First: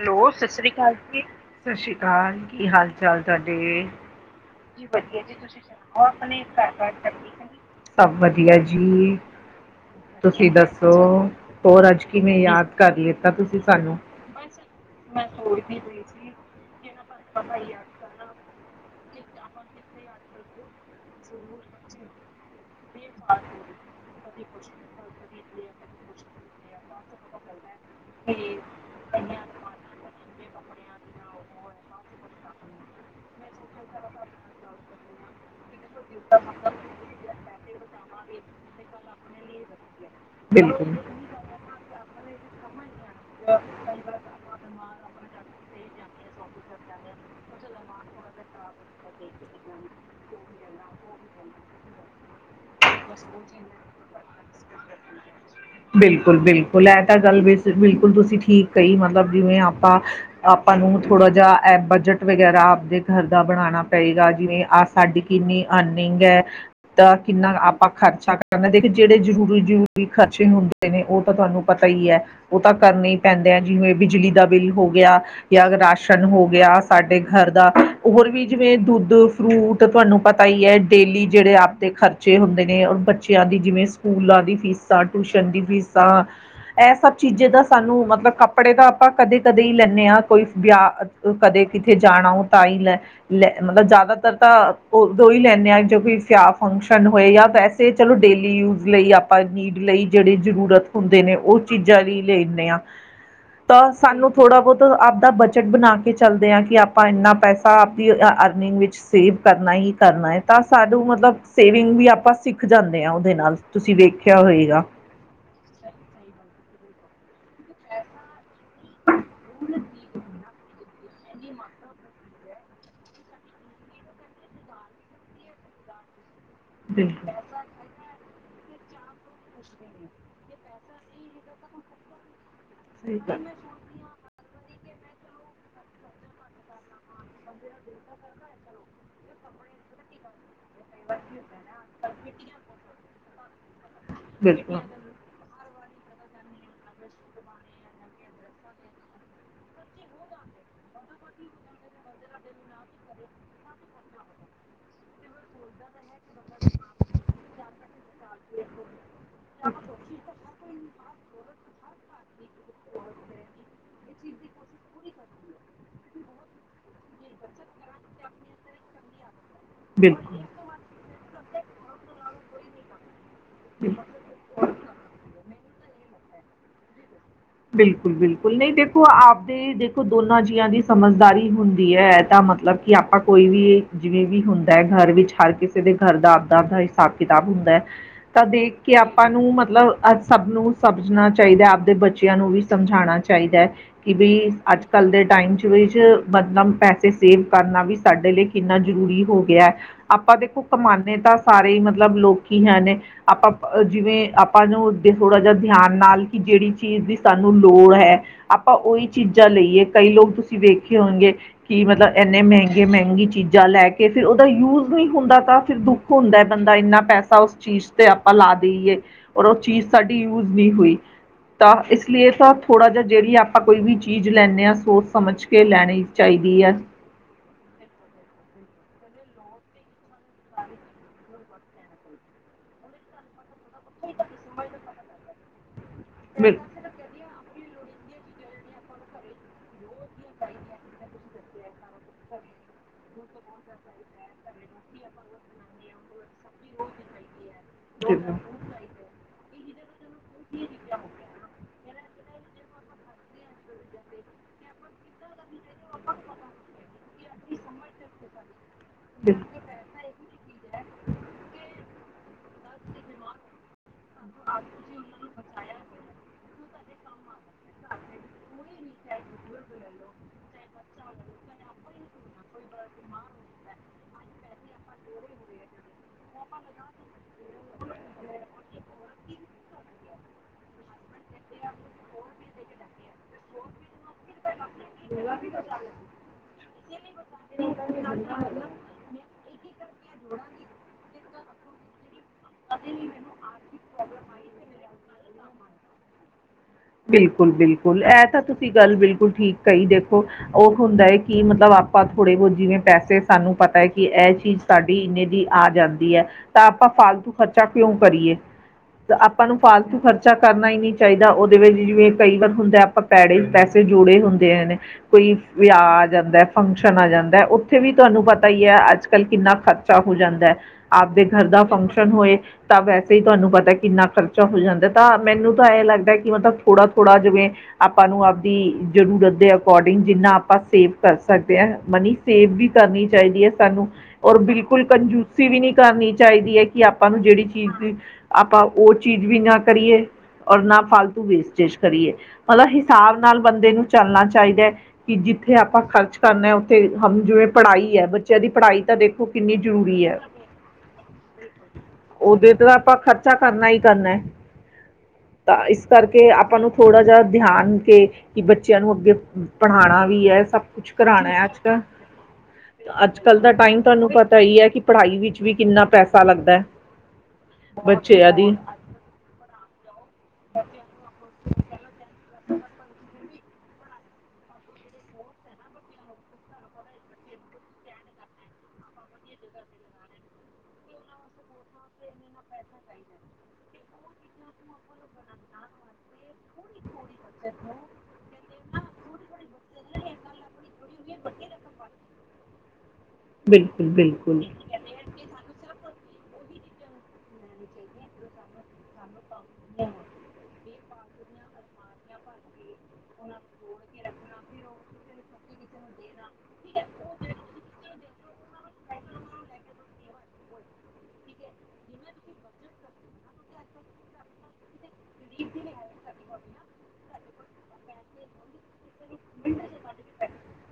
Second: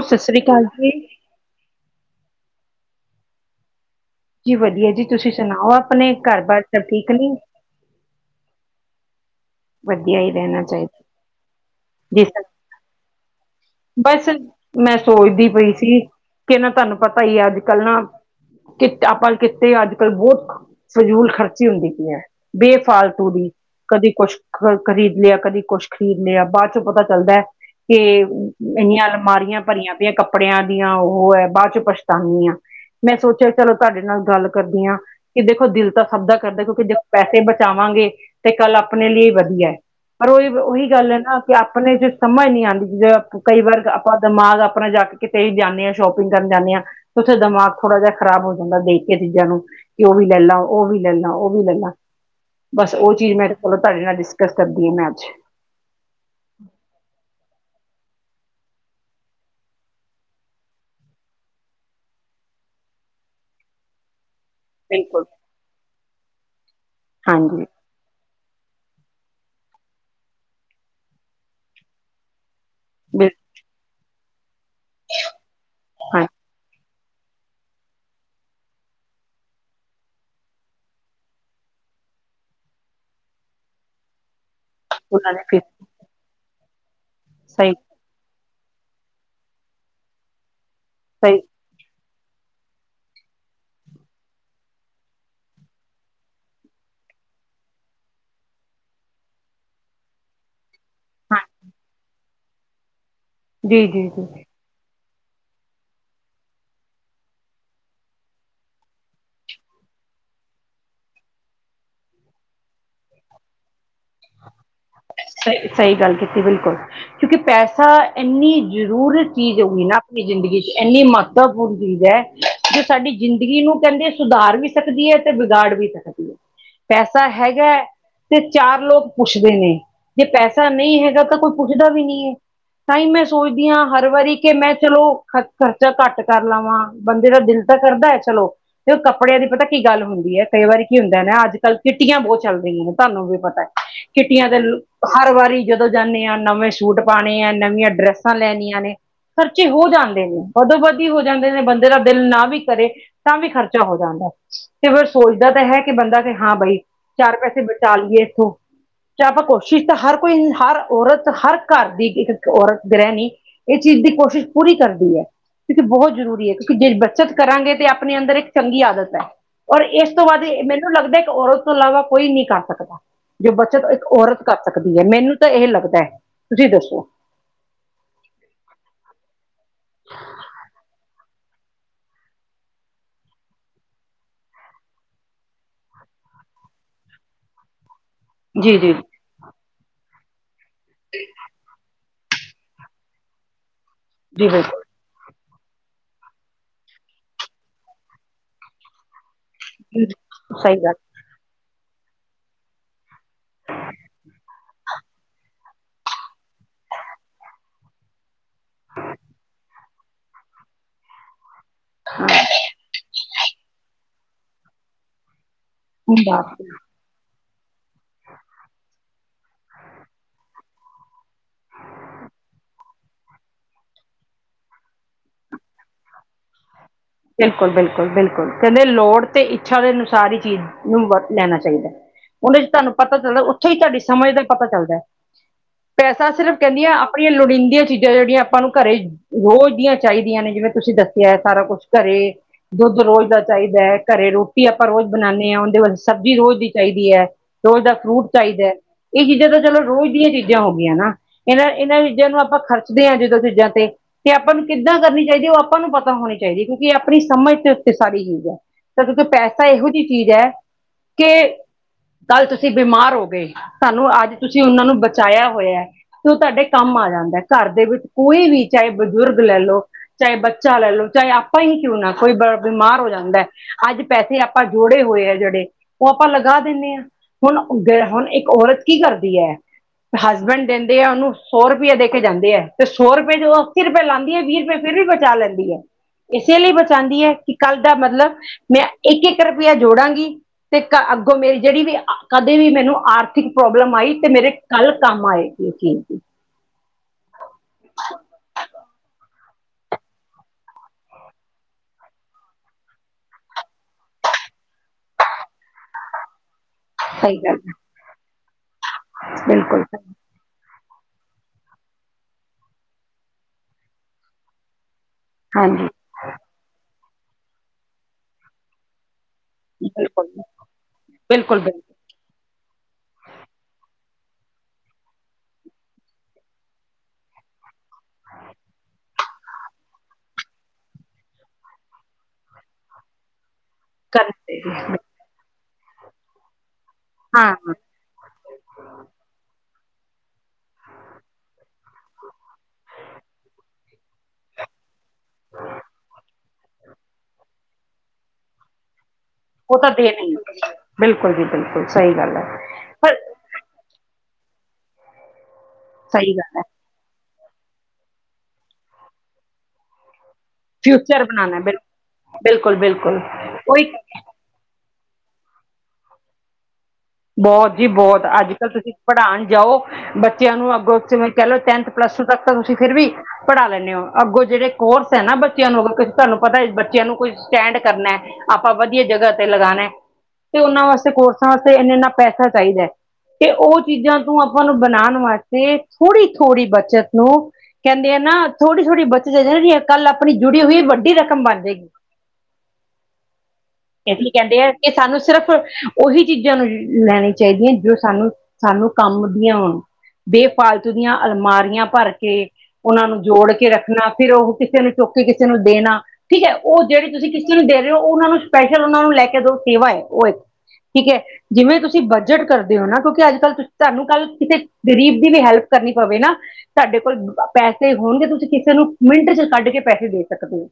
Hello ਸਤਿ ਸ਼੍ਰੀ ਅਕਾਲ ਜੀ। ਸਤਿ ਸ਼੍ਰੀ ਅਕਾਲ ਕੀ ਹਾਲ ਚਾਲ ਤੁਹਾਡੇ ਜੀ ਵਧੀਆ ਜੀ, ਤੁਸੀਂ ਸੁਣਾਓ ਹੋਰ ਆਪਣੇ ਘਾਰ ਬਾਰਸਬ ਠੀਕ ਅਣ, ਸਭ ਵਧੀਆ ਜੀ। ਵਧੀਆ ਹੀ ਤੁਸੀਂ ਰਹਿਣਾ ਦੱਸੋ। ਚਾਹੀਦਾ ਹੋਰ ਅੱਜ ਜੀ ਕਿਵੇਂ ਸਭ ਯਾਦ ਕਰ ਲਿੱਤਾ ਤੁਸੀਂ ਸਾਨੂੰ ਬਸ ਮੈਂ ਸੋਚਦੀ ਪਈ ਸੀ। ਕਿ ਤੁਹਾਨੂੰ ਨਾ ਪਤਾ ਹੀ ਐ, ਅੱਜ ਕੱਲ੍ਹ ਨਾ ਕਿੱਤੇ ਆਪਾਂ ਕਿੱਤੇ ਅੱਜ ਕੱਲ੍ਹ ਬਹੁਤ, ਫਜ਼ੂਲ ਖਰਚੀ ਹੁੰਦੀ ਪਈ ਹੈ। ਬੇਫਾਲਤੂ ਦੀ, ਕਦੀ ਕੁਛ ਖ਼ਰੀਦ ਲਿਆ ਕਦੀ ਕੁੱਛ ਖਰੀਦ ਲਿਆ। ਬਾਅਦ ਚੋਂ ਪਤਾ ਚੱਲਦਾ ਕਿ ਇੰਨੀਆਂ ਅਲਮਾਰੀਆਂ ਭਰੀਆਂ ਪਈਆਂ ਕੱਪੜਿਆਂ ਦੀਆਂ। ਉਹ ਹੈ ਬਾਅਦ ਚ ਪੱਛਤਾਨੀ ਆ ਮੈਂ ਸੋਚਿਆ ਚਲੋ ਤੁਹਾਡੇ ਨਾਲ ਗੱਲ ਕਰਦੀ ਆਂ। ਕਿ ਦੇਖੋ ਦਿਲ ਤਾਂ ਸਭ ਦਾ ਕਰਦਾ। ਕਿਉਂਕਿ ਜੇ ਪੈਸੇ ਬਚਾਵਾਂਗੇ, ਤੇ ਕੱਲ ਆਪਣੇ ਲਈ ਵਧੀਆ। ਪਰ ਉਹੀ- ਉਹੀ ਗੱਲ ਹੈ ਨਾ। ਕਿ ਆਪਣੇ ਚ ਸਮਝ ਨੀ ਆਉਂਦੀ ਕਈ ਵਾਰ ਆਪਾਂ ਦਿਮਾਗ, ਆਪਣਾ ਜਾ ਕੇ ਕਿਤੇ ਵੀ ਜਾਂਦੇ ਹਾਂ ਸ਼ੋਪਿੰਗ ਕਰਨ ਜਾਂਦੇ ਆ। ਉੱਥੇ ਦਿਮਾਗ ਥੋੜ੍ਹਾ ਜਿਹਾ ਖਰਾਬ ਹੋ ਜਾਂਦਾ। ਦੇਖ ਕੇ ਚੀਜ਼ਾਂ ਨੂੰ ਇਹ ਵੀ ਲੈ ਲਾ, ਉਹ ਵੀ ਲੈ ਲਾ, ਉਹ ਵੀ ਲੈ ਲਾ। ਬਸ ਇਹ ਚੀਜ਼ ਮੈਂ ਚਲੋ ਤੁਹਾਡੇ ਨਾਲ ਡਿਸਕਸ ਕਰਦੀ ਆ ਮੈਂ ਅੱਜ। ਬਿਲਕੁਲ -ਬਿਲਕੁਲ ਇਹ ਤਾਂ ਗੱਲ ਬਸ ਬਿਲਕੁਲ ਤੁਸੀਂ ਠੀਕ ਕਹੀ। ਮਤਲਬ ਜਿਵੇਂ ਆਪਾਂ ਆਪਾਂ ਨੂੰ ਥੋੜ੍ਹਾ ਜਿਹਾ ਇਹ ਬਜਟ ਵਗੈਰਾ ਆਪਦੇ ਘਰ ਦਾ ਬਣਾਉਣਾ ਪਏਗਾ ਜਿਵੇਂ ਆ ਸਾਡੀ ਬਿਲਕੁਲ ਕਿੰਨੀ ਅਰਨਿੰਗ ਐ। ਤਾਂ ਕਿੰਨਾ ਹਾਂਜੀ ਆਪਾਂ ਖਰਚਾ ਕਰਨਾ ਦੇਖੋ। ਜਿਹੜੇ ਜ਼ਰੂਰੀ ਜ਼ਰੂਰੀ ਖਰਚੇ ਹੁੰਦੇ ਨੇ, ਉਹ ਤਾਂ ਤੁਹਾਨੂੰ ਪਤਾ ਹੀ ਐ। ਓਹ ਤਾਂ ਕਰਨੇ ਹੀ ਬਿਲਕੁਲ ਪੈਂਦੇ ਆ। ਜਿਵੇਂ ਬਿਜਲੀ ਦਾ ਬਿੱਲ ਹੋ ਗਿਆ। ਜਾਂ ਰਾਸ਼ਨ ਹਾਂਜੀ ਹੋ ਗਿਆ। ਸਾਡੇ ਘਰ ਦਾ ਹੋਰ ਵੀ ਜਿਵੇਂ ਦੁੱਧ, ਫਰੂਟ ਤੁਹਾਨੂੰ ਪਤਾ ਹੀ ਐ ਡੇਲੀ ਜਿਹੜੇ ਆਪਦੇ ਖਰਚ ਬੱਚੇ ਹੁੰਦੇ ਨੇ, ਬੱਚਿਆਂ ਦੀ ਜਿਵੇਂ ਸਕੂਲਾਂ ਦੀ ਫੀਸ ਉਹਨਾਂ ਨੇ ਟਊਸ਼ਨ ਦੀ ਫਿਰ ਫੀਸਾਂ। ਇਹ ਸਭ ਚੀਜ਼ੇ ਦਾ ਸਹੀ ਸਾਨੂੰ ਮਤਲਬ ਕੱ ਕੱਪੜੇ ਤਾਂ ਆਪਾਂ ਕਦੇ-ਕਦੇ ਹੀ ਲੈਂਦੇ ਆ ਕੋਈ ਵਿਆਹ ਸਹੀ ਕਦੇ, ਕਿਤੇ ਜਾਣਾ ਉਹ ਤਾਂ ਹੀ ਲੈ ਲੈ ਮਤਲਬ, ਜ਼ਿਆਦਾਤਰ ਤਾਂ ਉਦੋਂ ਹੀ ਲੈਂਦੇ ਆ ਜੋ ਕੋਈ ਵਿਆਹ ਫੰਕਸ਼ਨ ਹੋਏ ਜਾਂ ਵੈਸੇ ਤੇ ਚਲੋ, ਡੇਲੀ ਯੂਜ ਲਈ ਆਪਾਂ ਨੀ ਲਈ ਜਿਹੜੇ ਜ਼ਰੂਰਤ ਹੁੰਦੇ ਨੇ, ਹਾਂ ਉਹ ਚੀਜ਼ਾਂ ਲਈ ਲੈਂਨੇ ਆ। ਤਾਂ ਜੀ ਜੀ ਜੀ ਸਾਨੂੰ ਥੋੜਾ ਬਹੁਤ ਆਪਦਾ ਬਜਟ ਬਣਾ ਕੇ ਚੱਲਦੇ ਆ ਕਿ ਆਪਾਂ ਇੰਨਾ ਪੈਸਾ ਆਪਦੀ ਅਰਨਿੰਗ ਵਿੱਚ ਸੇਵ ਕਰਨਾ ਹੀ ਕਰਨਾ ਐ। ਤਾਂ ਸਾਨੂੰ ਮਤਲਬ ਸੇਵਿੰਗ ਵੀ ਆਪਾਂ ਸਿੱਖ ਜਾਂਦੇ ਆ ਉਹਦੇ ਨਾਲ, ਤੁਸੀਂ ਵੇਖਿਆ ਹੋਏਗਾ। ਸਹੀ ਗੱਲ ਕੀਤੀ ਬਿਲਕੁਲ। ਕਿਉਂ ਕਿ ਪੈਸਾ ਇੰਨੀ ਜ਼ਰੂਰਤ ਚੀਜ਼ ਹੋਊਗੀ ਨਾ ਆਪਣੀ ਜ਼ਿੰਦਗੀ ਚ, ਇੰਨੀ ਮਹਤ ਮਹੱਤਵਪੂਰਨ ਚੀਜ਼ ਐ। ਜੋ ਸਾਡੀ ਜ਼ਿੰਦਗੀ ਨੂੰ ਕਹਿੰਦੇ ਸੁਧਾਰ ਵੀ ਸਕਦੀ ਐ, ਤੇ ਵਿਗਾੜ ਵੀ ਸਕਦੀ। ਪੈਸਾ ਬਿਲਕੁਲ। ਹੈਗਾ ਤੇ ਚਾਰ ਲੋਕ ਪੁੱਛਦੇ ਨੇ ਜੇ ਪੈਸਾ ਨਹੀਂ ਹੈਗਾ ਤਾਂ ਕੋਈ ਪੁੱਛਦਾ ਵੀ ਨਹੀਂ ਐ ਤਾਈ ਸਹੀ ਮੈਂ ਗੱਲ। ਸੋਚਦੀ ਹਾਂ। ਹਰ ਵਾਰੀ ਕਿ ਮੈਂ ਚਲੋ ਖਰਚਾ ਘੱਟ ਕਰ ਲਾਵਾਂ ਬੰਦੇ ਦਾ ਦਿਲ ਤਾਂ ਕਰਦਾ ਐ ਚਲੋ। ਤੇ ਉਹ ਕੱਪੜਿਆਂ ਦੀ ਪਤਾ ਕੀ ਗੱਲ ਹੁੰਦੀ ਐ। ਕਈ ਵਾਰੀ ਕੀ ਹੁੰਦਾ ਨਾ ਅੱਜ- ਕੱਲ ਕਿੱਟੀਆਂ ਬਹੁਤ ਚੱਲ ਰਹੀਆਂ ਨੇ ਤੁਹਾਨੂੰ ਵੀ ਪਤਾ ਕਿੱਟੀਆਂ ਦੇ ਬਿਲਕੁਲ। ਲੋਕ। ਹਰ ਵਾਰੀ ਜਦੋਂ ਜਾਂਨੇ ਆ ਨਵੇਂ ਸੂਟ ਪਾਉਣੇ ਐ। ਨਵੀਆਂ ਡਰੈਸਾਂ ਲੈਣੀਆਂ ਨੇ। ਖਰਚੇ ਹੋ ਜਾਂਦੇ ਨੇ ਵਧੋ- ਵਧੀ ਹੋ ਜਾਂਦੇ ਨੇ ਬੰਦੇ ਦਾ ਦਿਲ ਨਾ ਵੀ ਕਰੇ। ਤਾਂ ਵੀ ਖਰਚਾ ਹੋ ਜਾਂਦਾ ਤੇ ਫੇਰ ਸੋਚਦਾ ਤਾਂ ਹੈ ਕਿ ਬੰਦਾ। ਹਾਂ ਬਾਈ ਚਾਰ ਪੈਸੇ ਬਚਾ ਲਈਏ ਇੱਥੋਂ ਚ ਆਪਾਂ ਕੁਛ। ਸਿੱਟਾ ਹਰ ਕੋਈ ਹਰ ਔਰਤ ਹਰ ਘਰ ਦੀ ਈ। ਔਰਤ ਗ੍ਰਹਿਣੀ ਇਸ ਚੀਜ਼ ਦੀ ਕੋਸ਼ਿਸ਼ ਪੂਰੀ ਕਰਦੀ ਐ। ਕਿਉਂਕਿ ਬਹੁਤ ਜ਼ਰੂਰੀ ਐ ਕਿਉਂਕਿ ਜੇ ਬੱਚਤ ਕਰਾਂਗੇ ਤੇ ਆਪਾਂ। ਆਪਣੇ ਅੰਦਰ ਇੱਕ ਚੰਗੀ ਆਦਤ ਐ। ਔਰ ਇਸ ਤੋਂ ਬਿਲਕੁਲ। ਬਾਅਦ ਮੈਨੂੰ ਲੱਗਦਾ ਇੱਕ ਔਰਤ ਤੋਂ ਇਲਾਵਾ ਕੋਈ ਨਹੀਂ ਕਰ ਸਕਦਾ ਜੋ ਬੱਚਤ ਇੱਕ ਔਰਤ। ਕਰ ਸਕਦੀ ਐ। ਮੈਨੂੰ ਤਾਂ ਇਹ ਲੱਗਦਾ ਐ। ਤੁਸੀਂ ਦੱਸੋ। ਬਿਲਕੁਲ-ਬਿਲਕੁਲ ਨਹੀਂ ਦੇਖੋ ਆਪਦੇ ਦੇਖੋ ਦੋਨਾਂ ਜੀਆਂ ਦੀ ਸਮਝਦਾਰੀ ਹੁੰਦੀ ਐ। ਤਾਂ ਮਤਲਬ ਕਿ ਆਪਾਂ ਕੋਈ ਵੀ ਜਿਵੇਂ ਵੀ ਹੁੰਦਾ ਐ ਘਰ ਵਿੱਚ ਹਰ ਕਿਸੇ ਦੇ ਘਰ ਦਾ ਆਪਦਾ-ਆਪਦਾ ਹਿਸਾਬ ਕਿਤਾਬ ਹੁੰਦਾ ਐ। ਤਾਂ ਦੇਖ ਜੀ ਜੀ ਕੇ ਆਪਾਂ ਨੂੰ ਮਤਲਬ ਆ ਸਭ ਨੂੰ ਸਮਝਣਾ ਚਾਹੀਦਾ ਆਪਦੇ ਬੱਚ। ਬੱਚਿਆਂ ਨੂੰ ਵੀ ਸਮਝਾਉਣਾ ਚਾਹੀਦਾ ਐ। ਕਿ ਜੀ ਬਈ ਅੱਜ ਬਿਲਕੁਲ ਕੱਲ੍ ਦੇ ਟਾਈਮ 'ਚ ਵਿੱਚ ਮਤਲਬ ਪੈਸੇ ਸੇਵ ਕਰਨਾ ਵੀ ਸਾਡੇ ਲਈ ਕਿੰਨਾ ਜ਼ਰੂਰੀ ਹੋ। ਗਿਆ ਐ ਆਪਾਂ ਦੇਖੋ ਸਹੀ ਗੱਲ ਕਮਾਨੇ ਤਾਂ ਸਾਰੇ ਹੀ ਮਤਲਬ ਲੋਕੀ ਹੈ ਨੇ। ਆਪਾਂ ਜਿਵੇਂ ਆਪਾਂ ਨੂੰ ਥੋੜ੍ਹਾ ਜਿਹਾ ਧਿਆਨ ਨਾਲ ਕਿ ਜਿਹੜੀ। ਚੀਜ਼ ਦੀ ਸਾਨੂੰ ਲੋੜ ਹੈ ਆਪਾਂ ਉਹੀ ਚੀਜ਼ਾਂ ਲਈਏ ਕਈ ਲੋਕ ਤੁਸੀਂ ਵੇਖੇ ਹੋਣਗੇ ਕਿ ਮਤਲਬ ਇੰਨੇ ਮਹਿੰਗੇ-ਮਹਿੰਗੀ ਚੀਜ਼ਾਂ ਲੈ ਕੇ ਫਿਰ ਉਹਦਾ ਯੂਜ ਨਹੀਂ ਹੁੰਦਾ ਤਾਂ। ਫਿਰ ਦੁੱਖ ਹੁੰਦਾ ਬੰਦਾ ਇੰਨਾ ਪੈਸਾ ਉਸ ਚੀਜ਼ ਤੇ ਤੇ ਆਪਾਂ ਲਾ ਦੇਈਏ, ਔਰ ਉਹ ਚੀਜ਼ ਸਾਡੀ ਯੂਜ਼ ਵੀ ਹੋਈ। ਤਾਂ ਇਸ ਲਈ ਤਾਂ ਥੋੜ੍ਹਾ ਜਿਹਾ ਜਿਹੜੀ ਆਪਾਂ ਕੋਈ ਵੀ ਚੀਜ਼ ਲੈਂਨੇ ਹਾਂ ਸੋਚ ਸਮਝ ਕੇ ਲੈਣੀ ਚਾਹੀਦੀ ਹੈ। ਬਿਲਕੁਲ-ਬਿਲਕੁਲ-ਬਿਲਕੁਲ, ਕਹਿੰਦੇ ਲੋੜ ਤੇ ਇੱਛਾ ਦੇ ਅਨੁਸਾਰ ਹੀ ਚੀਜ਼ ਨੂੰ ਵ ਲੈਣਾ ਚਾਹੀਦਾ ਹੈ। ਉਹਦੇ ਚ' ਤੁਹਾਨੂੰ ਪਤਾ ਚੱਲਦਾ ਹੈ। ਉੱਥੋਂ ਹੀ ਤੁਹਾਡੀ ਸਮਝ ਦਾ ਪਤਾ ਚੱਲਦਾ ਹੈ। ਪੈਸਾ ਸਿਰਫ ਕਹਿੰਦੀਆਂ ਆਪਣੀਆਂ ਲੋੜੀਂਦੀਆਂ ਚੀਜ਼ਾਂ ਜਿਹੜੀਆਂ ਆਪਾਂ ਨੂੰ ਘਰੇ ਰੋਜ਼ ਦੀਆਂ ਚਾਹੀਦੀਆਂ ਨੇ ਜਿਵੇਂ ਤੁਸੀਂ ਦੱਸਿਆ ਹੈ ਸਾਰਾ ਕੁਛ ਘਰੇ ਦੁੱਧ ਰੋਜ਼ ਦਾ ਚਾਹੀਦਾ ਹੈ। ਘਰੇ ਰੋਟੀ ਆਪਾਂ ਰੋਜ਼ ਬਣਾਉਂਦੇ ਹਾਂ। ਉਹਦੇ ਵਸ ਸਬਜ਼ੀ ਰੋਜ਼ ਦੀ ਚਾਹੀਦੀ ਹੈ। ਰੋਜ਼ ਦਾ ਫਰੂਟ ਚਾਹੀਦਾ ਹੈ। ਇਹ ਚੀਜ਼ਾਂ ਤਾਂ ਚਲੋ ਰੋਜ਼ ਦੀਆਂ ਚੀਜ਼ਾਂ ਹੋ ਗਈਆਂ ਨਾ, ਇਹਨਾਂ-ਇਹਨਾਂ ਚੀਜਾ ਨੂੰ ਆਪਾਂ ਖਰਚਦੇ ਹਾਂ ਜਦੋਂ ਚੀਜ਼ਾਂ ਤੇ, ਤੇ ਆਪਾਂ ਨੂੰ ਕਿੱਦਾਂ ਕਰਨੀ ਚਾਹੀਦੀ ਹੈ। ਉਹ ਆਪਾਂ ਨੂੰ ਪਤਾ ਹੋਣੀ ਚਾਹੀਦੀ ਹੈ। ਕਿ ਆਪਣੀ ਸਮਝ ਤੇ ਉੱਤੇ ਸਾਰੀ ਚੀਜ ਹੈ ਤਾਂ ਦਜਿਉਂਕਿ ਪੈਸੇ ਤਾਂ ਇਹੋ ਜਿਹੀ ਚੀਜ਼ ਹੈ। ਕਿ ਕੱਲ ਤੁਸੀਂ ਬਿਮਾਰ ਹੋ ਗਏ। ਸਾਨੂੰ ਅੱਜ ਤੁਸੀਂ ਉਹਨਾਂ ਨੂੰ ਬਚਾਇਆ ਹੋਇਆ, ਤੇ ਉਹ ਤੁਹਾਡੇ ਕੰਮ ਆ ਜਾਂਦਾ ਹੈ। ਘਰ ਦੇ ਵਿੱਚ ਕੋਈ ਵੀ ਚਾਹੇ ਬਜ਼ੁਰਗ ਲੈ ਲਓ, ਚਾਹੇ ਬੱਚਾ ਲੈ ਲਓ, ਚਾਹੇ ਆਪਾਂ ਹੀ ਕਿਉਂ ਨਾ, ਕੋਈ ਬਿਮਾਰ ਹੋ ਜਾਂਦਾ, ਅੱਜ ਪੈਸੇ ਆਪਾਂ ਜੋੜੇ ਹੋਏ ਆ ਜਿਹੜੇ ਉਹ ਆਪਾਂ ਲਗਾ ਦਿੰਨੇ ਹਾਂ। ਹੁਣ-ਹੁਣ ਇੱਕ ਔਰਤ ਕੀ ਕਰਦੀ ਹੈ। ਹਸਬੈਂਡ ਦਿੰਦੇ ਆ ਉਹਨੂੰ ਸੌ ਰੁਪਇਆ ਦੇ ਕੇ ਜਾਂਦੇ ਹੈ ਤੇ ਸੌ ਰੁਪਏ ਜਦੋਂ ਅੱਸੀ ਰੁਪਏ ਲਾਉਦੀ ਹੈ, ਵੀਹ ਰੁਪਏ ਫਿਰ ਵੀ ਬਚਾ ਲੈਂਦੀ ਹੈ। ਇਸੇ ਲਈ ਬਚਾਉਂਦੀ ਹੈ ਕਿ ਕੱਲ ਦਾ ਮਤਲਬ ਮੈਂ ਇੱਕ- ਇੱਕ ਰੁਪਇਆ ਜੋੜਾਂਗੀ ਤੇ ਅੱਗੋਂ ਮੇਰੀ ਜਿਹੜੀ ਵੀ ਹ ਕਦੇ ਵੀ ਮੈਨੂੰ ਆਰਥਿਕ ਪ੍ਰੋਬਲਮ ਆਈ ਤੇ ਮੇਰੇ ਕੱਲ ਕੰਮ ਆਏਗੀ ਇਸ ਚੀਜ਼ ਦੀ। ਬਿਲਕੁਲ-ਬਿਲਕੁਲ। ਇਹ ਤਾਂ ਤੁਸੀਂ ਗੱਲ ਬਿਲਕੁਲ ਠੀਕ ਕਹੀ ਦੇਖੋ ਉਹ ਹੁੰਦਾ ਹੈ ਕਿ ਮਤਲਬ ਆਪਾਂ ਥੋੜੇ -ਬਹੁਤ ਜਿਵੇਂ ਪੈਸੇ ਸਾਨੂੰ ਪਤਾ ਹੈ ਕਿ ਇਹ ਚੀਜ਼ ਸਾਡੀ ਇੰਨ ਦੀ ਆ ਜਾਂਦੀ ਹੈ। ਤਾਂ ਆਪਾਂ ਫਾਲਤੂ ਸਹੀ ਗੱਲ ਖਰਚਾ ਕਿਉਂ ਕਰੀਏ, ਤੇ ਆਪਾਂ ਨੂੰ ਬਿਲਕੁਲ ਫਾਲਤੂ ਖਰਚ ਖਰਚਾ ਕਰਨਾ ਹੀ ਨਹੀਂ ਚਾਹੀਦਾ ਉਹਦੇ ਵਿੱਚ ਜਿਵੇਂ ਕਈ ਵਾਰ ਹੁੰਦੇ ਆਪਾਂ ਪੈੜੇ ਪੈਸੇ ਜੋੜੇ ਹੁੰਦੇ ਨੇ। ਕੋਈ ਵਿਆਹ ਆ ਜਾਂਦਾ, ਫੰਕਸ਼ਨ ਆ ਜਾਂਦਾ, ਉੱਥੇ ਵੀ ਤੁਹਾਨੂੰ ਪਤਾ ਹੀ ਹੈ ਅੱਜ ਕੱਲ੍ਹ ਕਿੰਨਾ ਖਰਚਾ ਹੋ ਬਿਲਕੁਲ ਜਾਂਦਾ ਹੈ। ਆਪਦੇ ਘਰ ਬਿਲਕੁਲ ਦਾ ਬਿਲਕੁਲ ਫੰਕਸ਼ਨ ਹੋਏ। ਤਾਂ ਵੈਸੇ ਹੀ ਤੁਹਾਨੂੰ ਪਤਾ ਕਿੰਨਾ ਖਰਚਾ ਹੋ ਜਾਂਦਾ ਤਾਂ, ਮੈਨੂੰ ਤਾਂ ਇਹ ਲੱਗਦਾ ਕਿ ਮਤਲਬ ਥੋੜ੍ਹਾ - ਥੋੜ੍ਹਾ ਜਿਵੇਂ ਆਪਾਂ ਨੂੰ ਆਪਦੀ, ਜ਼ਰੂਰਤ ਦੇ ਅਕੋਰਡਿੰਗ ਜਿੰਨਾ ਆਪਾਂ ਸੇਵ ਕਰ ਸਕਦੇ ਹਾਂ, ਮਨੀ ਸੇਵ ਵੀ ਕਰਨੀ ਚਾਹੀਦੀ ਹੈ ਸਾਨੂੰ। ਔਰ ਕਰਦੇ ਬਿਲਕੁਲ ਹਾਂ ਕੰਜੂਸੀ ਵੀ ਨਹੀਂ ਕਰਨੀ ਚਾਹੀਦੀ ਹੈ, ਕਿ ਆਪਾਂ ਨੂੰ ਜਿਹੜੀ ਹਾਂ, ਚੀਜ਼ ਆਪਾਂ ਉਹ ਚੀਜ਼ ਵੀ ਨਾ ਕਰੀਏ। ਔਰ ਨਾ ਫਾਲਤੂ ਵੇਸਟੇਜ ਕਰੀਏ, ਮਤਲਬ ਹਿਸਾਬ ਨਾਲ ਬੰਦੇ ਨੂੰ ਚੱਲਣਾ ਚਾਹੀਦਾ ਹੈ। ਕਿ ਜਿੱਥੇ ਆਪਾਂ ਖਰਚ ਕਰਨਾ, ਉੱਥੇ ਹ ਜਿਵੇਂ ਪੜ੍ਹਾਈ ਹੈ, ਬੱਚਿਆਂ ਦੀ ਪੜ੍ਹਾਈ ਤਾਂ ਦੇਖੋ ਕਿੰਨੀ ਉਹ ਤਾਂ ਜ਼ਰੂਰੀ ਦੇਣ ਹੈ ਹੀ ਬਿਲਕੁਲ ਜੀ, ਬਿਲਕੁਲ। ਸਹੀ ਗੱਲ ਹੈ ਉਹਦੇ ਤੇ ਆਪਾਂ ਪਰ ਖਰਚਾ ਕਰਨਾ ਹੀ ਕਰਨਾ, ਤਾਂ ਇਸ ਕਰਕੇ ਸਹੀ ਗੱਲ ਆਪਾਂ ਹੈ ਨੂੰ ਥੋੜ੍ਹਾ ਜਿਹਾ ਧਿਆਨ ਕੇ ਕਿ ਬੱਚਿਆਂ ਨੂੰ ਅੱਗੇ, ਪੜ੍ਹਾਉਣਾ ਵੀ ਹੈ ਸਭ ਕੁਛ ਫਿਊਚਰ ਕਰਾਉਣਾ ਹੈ, ਅੱਜ ਬਣਾਉਣਾ ਕੱਲ ਬਿਲ- ਬਿਲਕੁਲ ਅੱਜ ਬਿਲਕੁਲ ਕੱਲ ਦਾ ਟਾਈਮ ਕੋਈ ਤੁਹਾਨੂੰ ਪਤਾ ਹੀ ਹੈ ਕਿ ਪੜ੍ਹਾਈ ਵਿੱਚ ਵੀ ਕਿੰਨਾ ਪੈਸਾ ਲੱਗਦਾ‌। ਬਹੁਤ ਜੀ ਬਹੁਤ, ਅੱਜ ਕੱਲ ਤੁਸੀਂ ਪੜ੍ਹਾਉਣ ਜਾਓ, ਬੱਚਿਆਂ ਨੂੰ ਅੱਗੋਂ ਕਹਿ ਲਓ, ਟੈਨਥ ਪਲੱਸ ਟੂ ਤੱਕ ਤਾਂ ਤੁਸੀਂ ਫਿਰ ਵੀ ਪੜ੍ਹਾ ਲੈਂਦੇ ਹਾਂ, ਅੱਗੋਂ ਜਿਹੜੇ ਕੋਰਸ ਹੈ ਨਾ ਬੱਚਿਆਂ ਨੂੰ ਅਗਰ ਤੁਹਾਨੂੰ ਪਤਾ ਬੱਚਿਆਂ ਨੂੰ ਕੋਈ ਸਟੈਂਡ ਕਰਨਾ। ਆਪਾਂ ਵਧੀਆ ਜਗ੍ਹਾ ਤੇ ਲਗਾਉਣਾ ਹੈ, ਤੇ ਉਹਨਾਂ ਵਾਸਤੇ ਕੋਰਸਾਂ ਵਾਸਤੇ ਇੰਨੇ- ਇਨਾ ਪੈਸਾ ਚਾਹੀਦਾ ਹੈ। ਕਿ ਉਹ ਚੀਜ਼ਾਂ ਤੋਂ ਆਪਾਂ ਨੂੰ ਬਣਾਉਣ ਵਾਸਤੇ ਥੋੜ੍ਹੀ -ਥੋੜ੍ਹੀ ਬੱਚਤ ਨੂੰ ਕਹਿੰਦੇ ਆ ਨਾ, ਥੋੜੀ- ਥੋੜੀ ਬੱਚਤ ਜਾ ਕੱਲ ਆਪਣੀ ਜੁੜੀ ਹੋਈ ਵੱਡੀ ਰਕਮ ਬਣ ਜਾਏਗੀ। ਬਿਲਕੁਲ ਇਂਹੀ ਬਿਲਕੁਲ ਕਹਿੰਦੇ ਆ ਕਿ ਸਾਨੂੰ ਸਿਰਫ ਉਹੀ। ਚੀਜ਼ਾਂ ਨੂੰ ਲੈਣੀ ਚਾਹੀਦੀਆਂ, ਜੋ ਸਾਨੂੰ ਸਾਨੂੰ ਕੰਮ ਦੀਆਂ ਹੋਣ ਦੇੇ। ਬੇਫਾਲਤੂ ਦੀਆਂ ਅਲਮਾਰੀਆਂ ਭਰ ਕੇ। ਉਹਨਾਂ ਨੂੰ ਜੋੜ ਕੇ ਰੱਖਣਾ, ਫਿਰ ਉਹ ਕਿਸੇ ਨੂੰ ਚੁੱਕ ਕੇ ਕਿਸੇ ਨੂੰ ਦੇਣਾ। ਠੀਕ ਹੈ ਉਹ ਜਿਹੜੀ ਤੁਸੀਂ ਕਿਸੇ ਨੂੰ ਦੇ ਰਹੇ ਹੋ, ਉਹ ਉਹਨਾਂ ਨੂੰ ਸਪੈਸ਼ਲ ਉਹਨਾਂ ਨੂੰ ਲੈ ਕੇ ਜੋ ਸੇਵਾ ਹੈ ਉਹ ਇੱਕ। ਠੀਕ ਹੈ, ਜਿਵੇਂ ਤੁਸੀਂ ਬਜਟ ਕਰਦੇ ਹੋ, ਨਾ ਕਿਉਂਕਿ ਅੱਜ ਕੱਲ ਤੁਸੀ ਤੁਹਾਨੂੰ ਕੱਲ੍ਹ ਕਿਤੇ। ਗਰੀਬ ਦੀ ਵੀ ਹੈਲਪ ਕਰਨੀ ਪਵੇ, ਨਾ ਸਾਡੇ ਕੋਲ ਪੈਸੇ ਹੋਣਗੇ ਤੁਸੀਂ ਕਿਸੇ ਨੂੰ। ਮਿੰਟ ਚ ਕੱਢ ਕੇ ਪੈਸੇ ਦੇ ਸਕਦੇ ਹੋ,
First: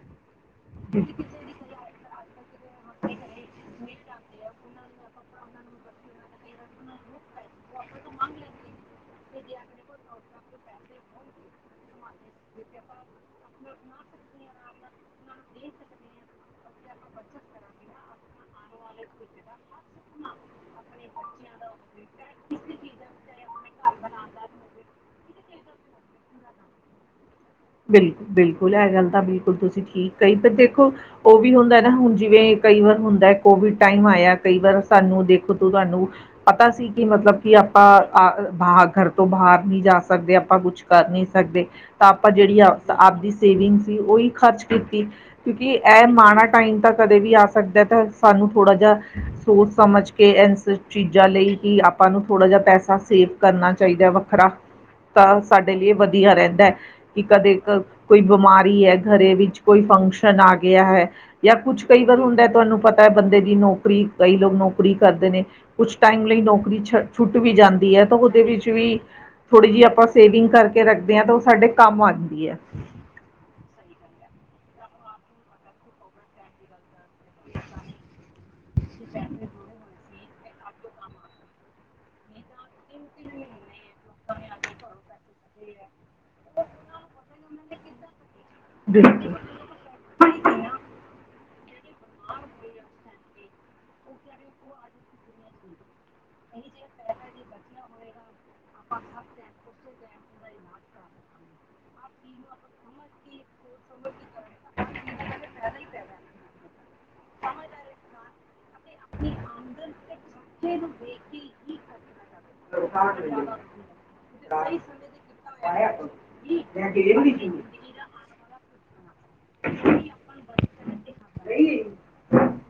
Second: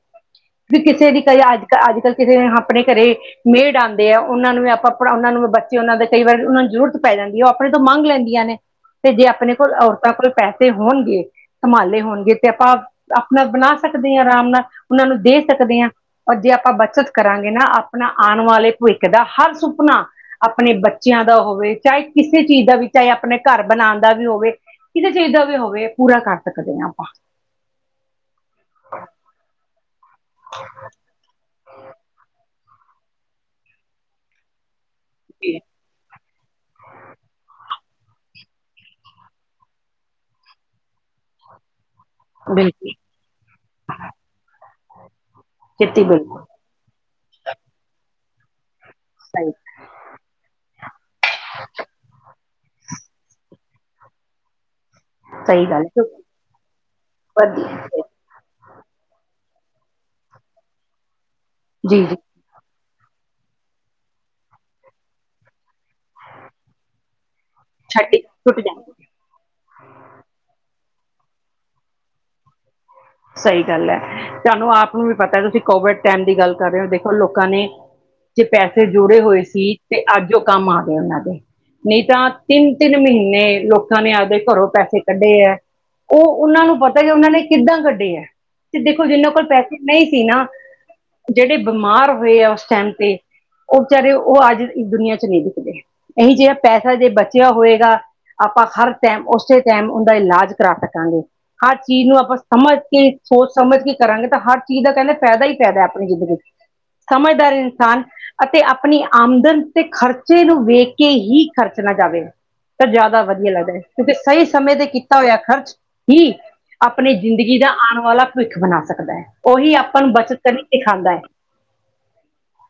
ਵੀ ਕਿਸੇ ਦੀ ਕਈ ਅੱਜ‌। ਅੱਜ ਕੱਲ੍ਹ ਕਿਸੇ ਆਪਣੇ ਘਰੇ ਮੇਡ ਆਉਂਦੇ ਆ ਉਹਨਾਂ ਨੂੰ ਵੀ ਆਪਾਂ। ਆਪ ਉਹਨਾਂ ਨੂੰ ਬੱਚੇ ਉਹਨਾਂ ਦੇ ਕਈ ਵਾਰੀ ਉਹਨਾਂ ਨੂੰ ਜ਼ਰੂਰਤ ਪੈ ਜਾਂਦੀ ਹੈ, ਉਹ ਆਪਣੇ ਤੋਂ ਮੰਗ ਲੈਂਦੀਆਂ ਨੇ। ਤੇ ਜੇ ਆਪਣੇ ਕੋਲ ਔਰਤਾਂ ਕੋਲ ਪੈਸੇ ਹੋਣਗੇ ਸੰਭਾਲੇ ਹੋਣਗੇ। ਤੇ ਆਪਾਂ ਆਪਣਾ ਬਣਾ ਸਕਦੇ ਹਾਂ, ਆਰਾਮ ਨਾਲ ਉਹਨਾਂ ਨੂੰ ਦੇ ਸਕਦੇ ਹਾਂ। ਔਰ ਜੇ ਆਪਾਂ ਬੱਚਤ ਕਰਾਂਗੇ, ਨਾ ਆਪਣਾ ਆਉਣ ਵਾਲੇ ਭਵਿੱਖ ਦਾ ਹਰ ਸੁਪ ਨਾ ਆਪਣੇ ਬੱਚਿਆਂ ਦਾ ਹੋਵੇ ਚਾਹੇ ਕਿਸੇ। ਕਿਸੇ ਚੀਜ਼ ਦਾ ਵੀ ਚਾਹੇ, ਆਪਣੇ ਘਰ ਬਣਾਉਣ ਦਾ ਵੀ ਹੋਵੇ ਕਿਸੇ ਚੀਜ਼ ਦਾ ਵੀ ਹੋਵੇ ਪੂਰਾ ਕਰ ਸਕਦੇ ਹਾਂ ਆਪਾਂ। ਬਿਲਕੁਲ -ਬਿਲਕੁਲ, ਇਹ ਗੱਲ ਤਾਂ ਬਿਲਕੁਲ ਤੁਸੀਂ ਠੀਕ ਕਈ ਦੇਖੋ। ਉਹ ਵੀ ਹੁੰਦਾ ਨਾ ਹੁਣ ਜਿਵੇਂ ਕਈ ਵਾਰ ਹੁੰਦਾ, ਕੋਵਿਡ ਟਾਈਮ ਆਇਆ ਕਈ ਵਾਰ। ਸਾਨੂੰ ਦੇਖੋ ਤੂੰ ਤੁਹਾਨੂੰ। ਆਪਾਂ ਸੀ ਕਿ ਮਤਲਬ ਕਿ ਆਪਾਂ ਆਖਿਰ ਘਰ ਤੋਂ ਬਾਹਰ ਨਹੀਂ ਜਾ ਸਕਦੇ ਆਪਾਂ ਕੁਛ। ਕਰ ਨਹੀਂ ਸਕਦੇ। ਤਾਂ ਆਪਾਂ ਜਿਹੜੀ ਆ ਬਿਲਕੁਲ ਆਪਦੀ ਸੇਵਿੰਗ ਸੀ, ਉਹੀ ਖਰਚ ਕੀਤੀ ਕਿਉਂਕਿ ਖੇਤੀ ਇਹ ਮਾੜਾ ਬਿਲਕੁਲ ਟਾਈਮ ਤਾਂ ਕਦੇ ਵੀ ਆ ਸਕਦਾ, ਤਾਂ ਸਾਨੂੰ ਥੋੜਾ ਜਿਹਾ ਸਹੀ ਸੋਚ। ਸਮਝ ਕੇ ਇਸ ਚੀਜ਼ਾਂ ਲਈ ਕਿ ਆਪਾਂ ਨੂੰ ਥੋੜ੍ਹਾ ਜਿਹਾ ਪੈਸਾ ਸੇਵ ਕਰਨਾ ਚਾਹੀਦਾ ਵੱਖਰਾ। ਹ। ਤਾਂ ਸਾਡੇ ਲਈ ਵਧੀਆ ਰਹਿੰਦਾ ਹੈ ਕਿ ਕਦੇ ਇੱਕ। ਵਧੀਆ ਕੋਈ ਬਿਮਾਰੀ ਹੈ ਘਰੇ ਵਿੱਚ ਕੋਈ ਫੰਕਸ਼ਨ ਆ ਗਿਆ ਹੈ ਜਾਂ ਕੁਛ ਕਈ ਜੀ ਜੀ ਵਾਰ ਹੁੰਦਾ ਤੁਹਾਨੂੰ ਪਤਾ। ਬੰਦੇ ਦੀ ਨੌਕਰੀ ਕਈ ਲੋਕ ਨੌਕਰੀ ਕਰਦੇ ਨੇ। ਕੁਛ ਟਾਈਮ ਲਈ ਨੌਕਰੀ ਛ ਛੁੱਟ ਵੀ ਜਾਂਦੀ ਹੈ ਛੱਡ ਤਾਂ ਉਹਦੇ ਛੁੱਟ ਵਿੱਚ ਵੀ। ਜਾਂਦੀ ਥੋੜੀ ਜਿਹੀ ਆਪਾਂ ਸੇਵਿੰਗ ਕਰਕੇ ਰੱਖਦੇ ਹਾਂ, ਤਾਂ ਉਹ ਸਾਡੇ ਕੰਮ ਆ ਜਾਂਦੀ ਹੈ। ਸਹੀ ਗੱਲ ਹੈ ਤੁਹਾਨੂੰ ਆਪ ਨੂੰ ਵੀ ਪਤਾ ਤੁਸੀਂ ਕੋਵਿਡ ਟਾਈਮ ਦੀ ਗੱਲ ਕਰ ਰਹੇ ਹੋ ਦੇਖੋ। ਉਹ ਲੋਕਾਂ ਨੇ ਜੇ ਪੈਸੇ ਜੋੜੇ ਹੋਏ ਸੀ ਤੇ। ਅੱਜ ਉਹ ਕੰਮ ਆ ਗਏ ਉਹਨਾਂ ਦੇ ਨਹੀਂ, ਤਾਂ ਤਿੰਨ- ਤਿੰਨ ਮਹੀਨੇ ਲੋਕ। ਨੇ ਆਪਦੇ ਘਰੋਂ ਪੈਸੇ ਕੱਢੇ ਐ ਉਹ ਉਹਨਾਂ ਨੂੰ ਪਤਾ ਕਿ ਉਹਨਾਂ ਨੇ ਕਿੱਦਾਂ ਕੱਢੇ ਐ। ਤੇ ਦੇਖੋ ਜਿਹਨਾਂ ਬਿਲਕੁਲ ਕੋਲ ਪੈਸੇ ਨਹੀਂ ਸੀ ਨਾ ਜਿਹੜੇ ਬਿਮਾਰ ਹੋਏ ਆ ਉਸ ਟਾਈਮ ਤੇ ਉਹ ਵਿਚਾਰੇ ਉਹ ਅੱਜ ਇਸ ਦੁਨੀਆਂ ਚ ਨਹੀਂ ਦਿਖਦੇ ਇਹੀ ਜਿਹਾ ਪੈਸਾ ਜੇ ਬਚਿਆ ਹੋਏਗਾ। ਆਪਾਂ ਹਰ ਟਾਈਮ ਉਸੇ ਟਾਈਮ ਉਹਦਾ ਇਲਾਜ ਕਰਾ ਸਕਾਂਗੇ ਹਰ ਚੀਜ਼ ਨੂੰ ਆਪਾਂ ਸਮਝ ਹਰ ਚੀਜ਼ ਸੋਚ ਸਮਝ ਕੇ ਕਰਾਂਗੇ ਤਾਂ ਹਰ ਚੀਜ਼ ਦਾ ਕਹਿੰਦੇ ਫਾਇਦਾ ਹੀ ਫਾਇਦਾ ਆਪਣੀ ਜ਼ਿੰਦਗੀ ਚ ਸਮਝਦਾਰ ਇਨਸਾਨ ਅਤੇ ਆਪਣੀ ਆਮਦਨ ਤੇ ਖ਼ਰਚੇ ਨੂੰ ਵੇਖ ਕੇ ਹੀ ਖਰਚਣਾ ਜਾਵੇ। ਤਾਂ ਜ਼ਿਆਦਾ ਵਧੀਆ ਲੱਗਦਾ ਕਿਉਂਕਿ ਸਹੀ ਸਮੇਂ ਤੇ ਕੀਤਾ ਹੋਇਆ ਖਰਚ ਹੀ ਮੈਂ ਗਈ ਆਪਣੀ ਸੀਗੀ। ਜ਼ਿੰਦਗੀ ਦਾ ਆਉਣ ਵਾਲਾ ਭਵਿੱਖ ਬਣਾ ਸਕਦਾ ਹੈ ਉਹੀ ਆਪਾਂ ਨੂੰ ਬੱਚਤਾਂ ਕਰਨੀ ਸਿਖਾਉਂਦਾ ਹੈ। [inaudible]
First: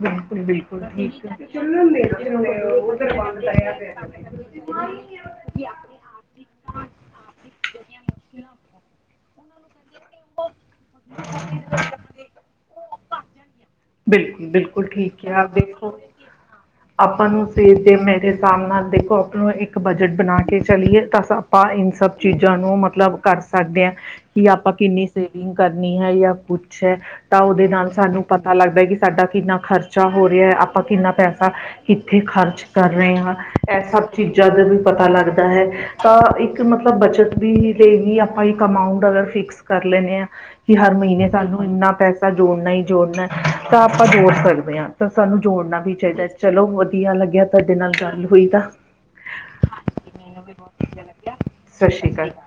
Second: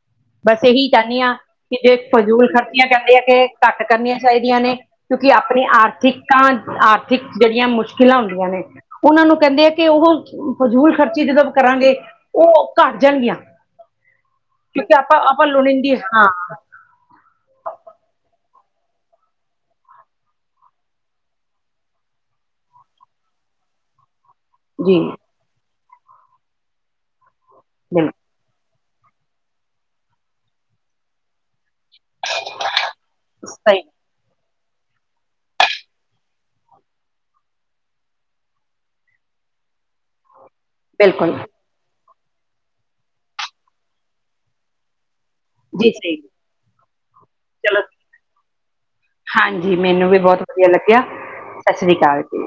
ਬਿਲਕੁਲ ਬਿਲਕੁਲ ਬਸ ਬਿਲਕੁਲ ਇਹੀ ਚਾਹੁੰਦੀ ਠੀਕ ਹਾਂ ਹੈ ਕਿ ਜੇ ਦੇਣਾ ਫਜ਼ੂਲ ਖ਼ਰਚੀਆਂ ਕਰਦੇ ਜੇ ਆ ਕਿ ਘੱਟ ਕਰਨੀਆਂ ਚਾਹੀਦੀਆਂ ਨੇ। ਕਿਉਂਕਿ ਆਪਣੇ ਆਰਥਿਕਾਂ ਆਰਥਿਕ ਜਿਹੜੀਆਂ ਮੁਸ਼ਕਿਲਾਂ ਹੁੰਦੀਆਂ ਨੇ ਉਹਨਾਂ ਨੂੰ ਕਹਿੰਦੇ ਆ ਕਿ ਉਹ ਫਜ਼ੂਲ ਖਰਚੀ ਜਦੋਂ ਕਰਾਂਗੇ ਉਹ ਘੱਟ ਜਾਣਗੀਆਂ ਬਿਲਕੁਲ ਬਿਲਕੁਲ ਕਿਉਂਕਿ ਠੀਕ ਆਪਾਂ ਕੇਹਾ ਆਪਾਂ ਆਪ ਦੇਖੋ ਲੋੜੀਂਦੀ ਹਾਂ ਆਪਾਂ ਨੂੰ, ਜੇ ਮੇਰੇ ਹਿਸਾਬ ਨਾਲ ਦੇਖੋ ਆਪਾਂ ਨੂੰ ਇੱਕ ਬਜਟ ਬਣਾ ਕੇ ਚਲੀਏ ਤਾਂ ਆਪਾਂ ਇਨ ਸਭ ਚੀਜ਼ਾਂ ਨੂੰ ਮਤਲਬ ਕਰ ਸਕਦੇ ਹਾਂ ਕਿ ਆਪਾਂ ਜੀ ਕਿੰਨੀ ਸੇਵਿੰਗ ਗ ਕਰਨੀ ਹੈ ਜਾਂ ਕੁੱਛ ਹੈ ਤਾਂ ਉਹਦੇ ਨਾਲ ਸਾਨੂੰ ਬਿਲਕੁਲ ਪਤਾ ਪਤਾ ਲੱਗਦਾ ਕਿ ਸਾਡਾ ਕਿੰਨਾ ਖਰਚਾ ਹੋ ਰਿਹਾ ਆਪਾਂ ਕਿੰਨਾ ਪੈਸਾ ਕਿੱਥੇ ਖਰਚ ਕਰ ਰਹੇ ਹਾਂ ਇਹ ਸਹੀ ਸਬ ਚੀਜ਼ਾਂ ਦਾ ਵੀ ਪਤਾ ਲੱਗਦਾ ਹੈ, ਤਾਂ ਇੱਕ ਮਤਲਬ ਬੱਚਤ ਵੀ ਲਈ ਵੀ ਆਪਾਂ ਇੱਕ ਅਮਾਊਂਟ ਅਗਰ ਫਿਕਸ ਕਰ ਲੈਂਨੇ ਆਂ ਕਿ ਹਰ ਮਹੀਨੇ ਬਿਲਕੁਲ ਸਾਨੂੰ ਇੰਨਾ ਪੈਸਾ ਜੋੜਨਾ ਹੀ ਜੋੜਨਾ ਤਾਂ ਆਪਾਂ ਜੋੜ ਸਕਦੇ ਆਂ ਤਾਂ ਸਾਨੂੰ ਜੋੜਨਾ ਜੀ ਵੀ ਸਹੀ ਚਾਹੀਦਾ, ਚਲੋ ਵਧੀਆ ਲੱਗਿਆ ਤੁਹਾਡੇ ਚਲੋ ਨਾਲ ਗੱਲ ਹੋਈ ਤਾਂ ਹਾਂਜੀ ਮੈਨੂੰ ਵੀ ਬਹੁਤ ਵਧੀਆ ਲੱਗਿਆ ਸਤਿ ਸ੍ਰੀ ਅਕਾਲ ਜੀ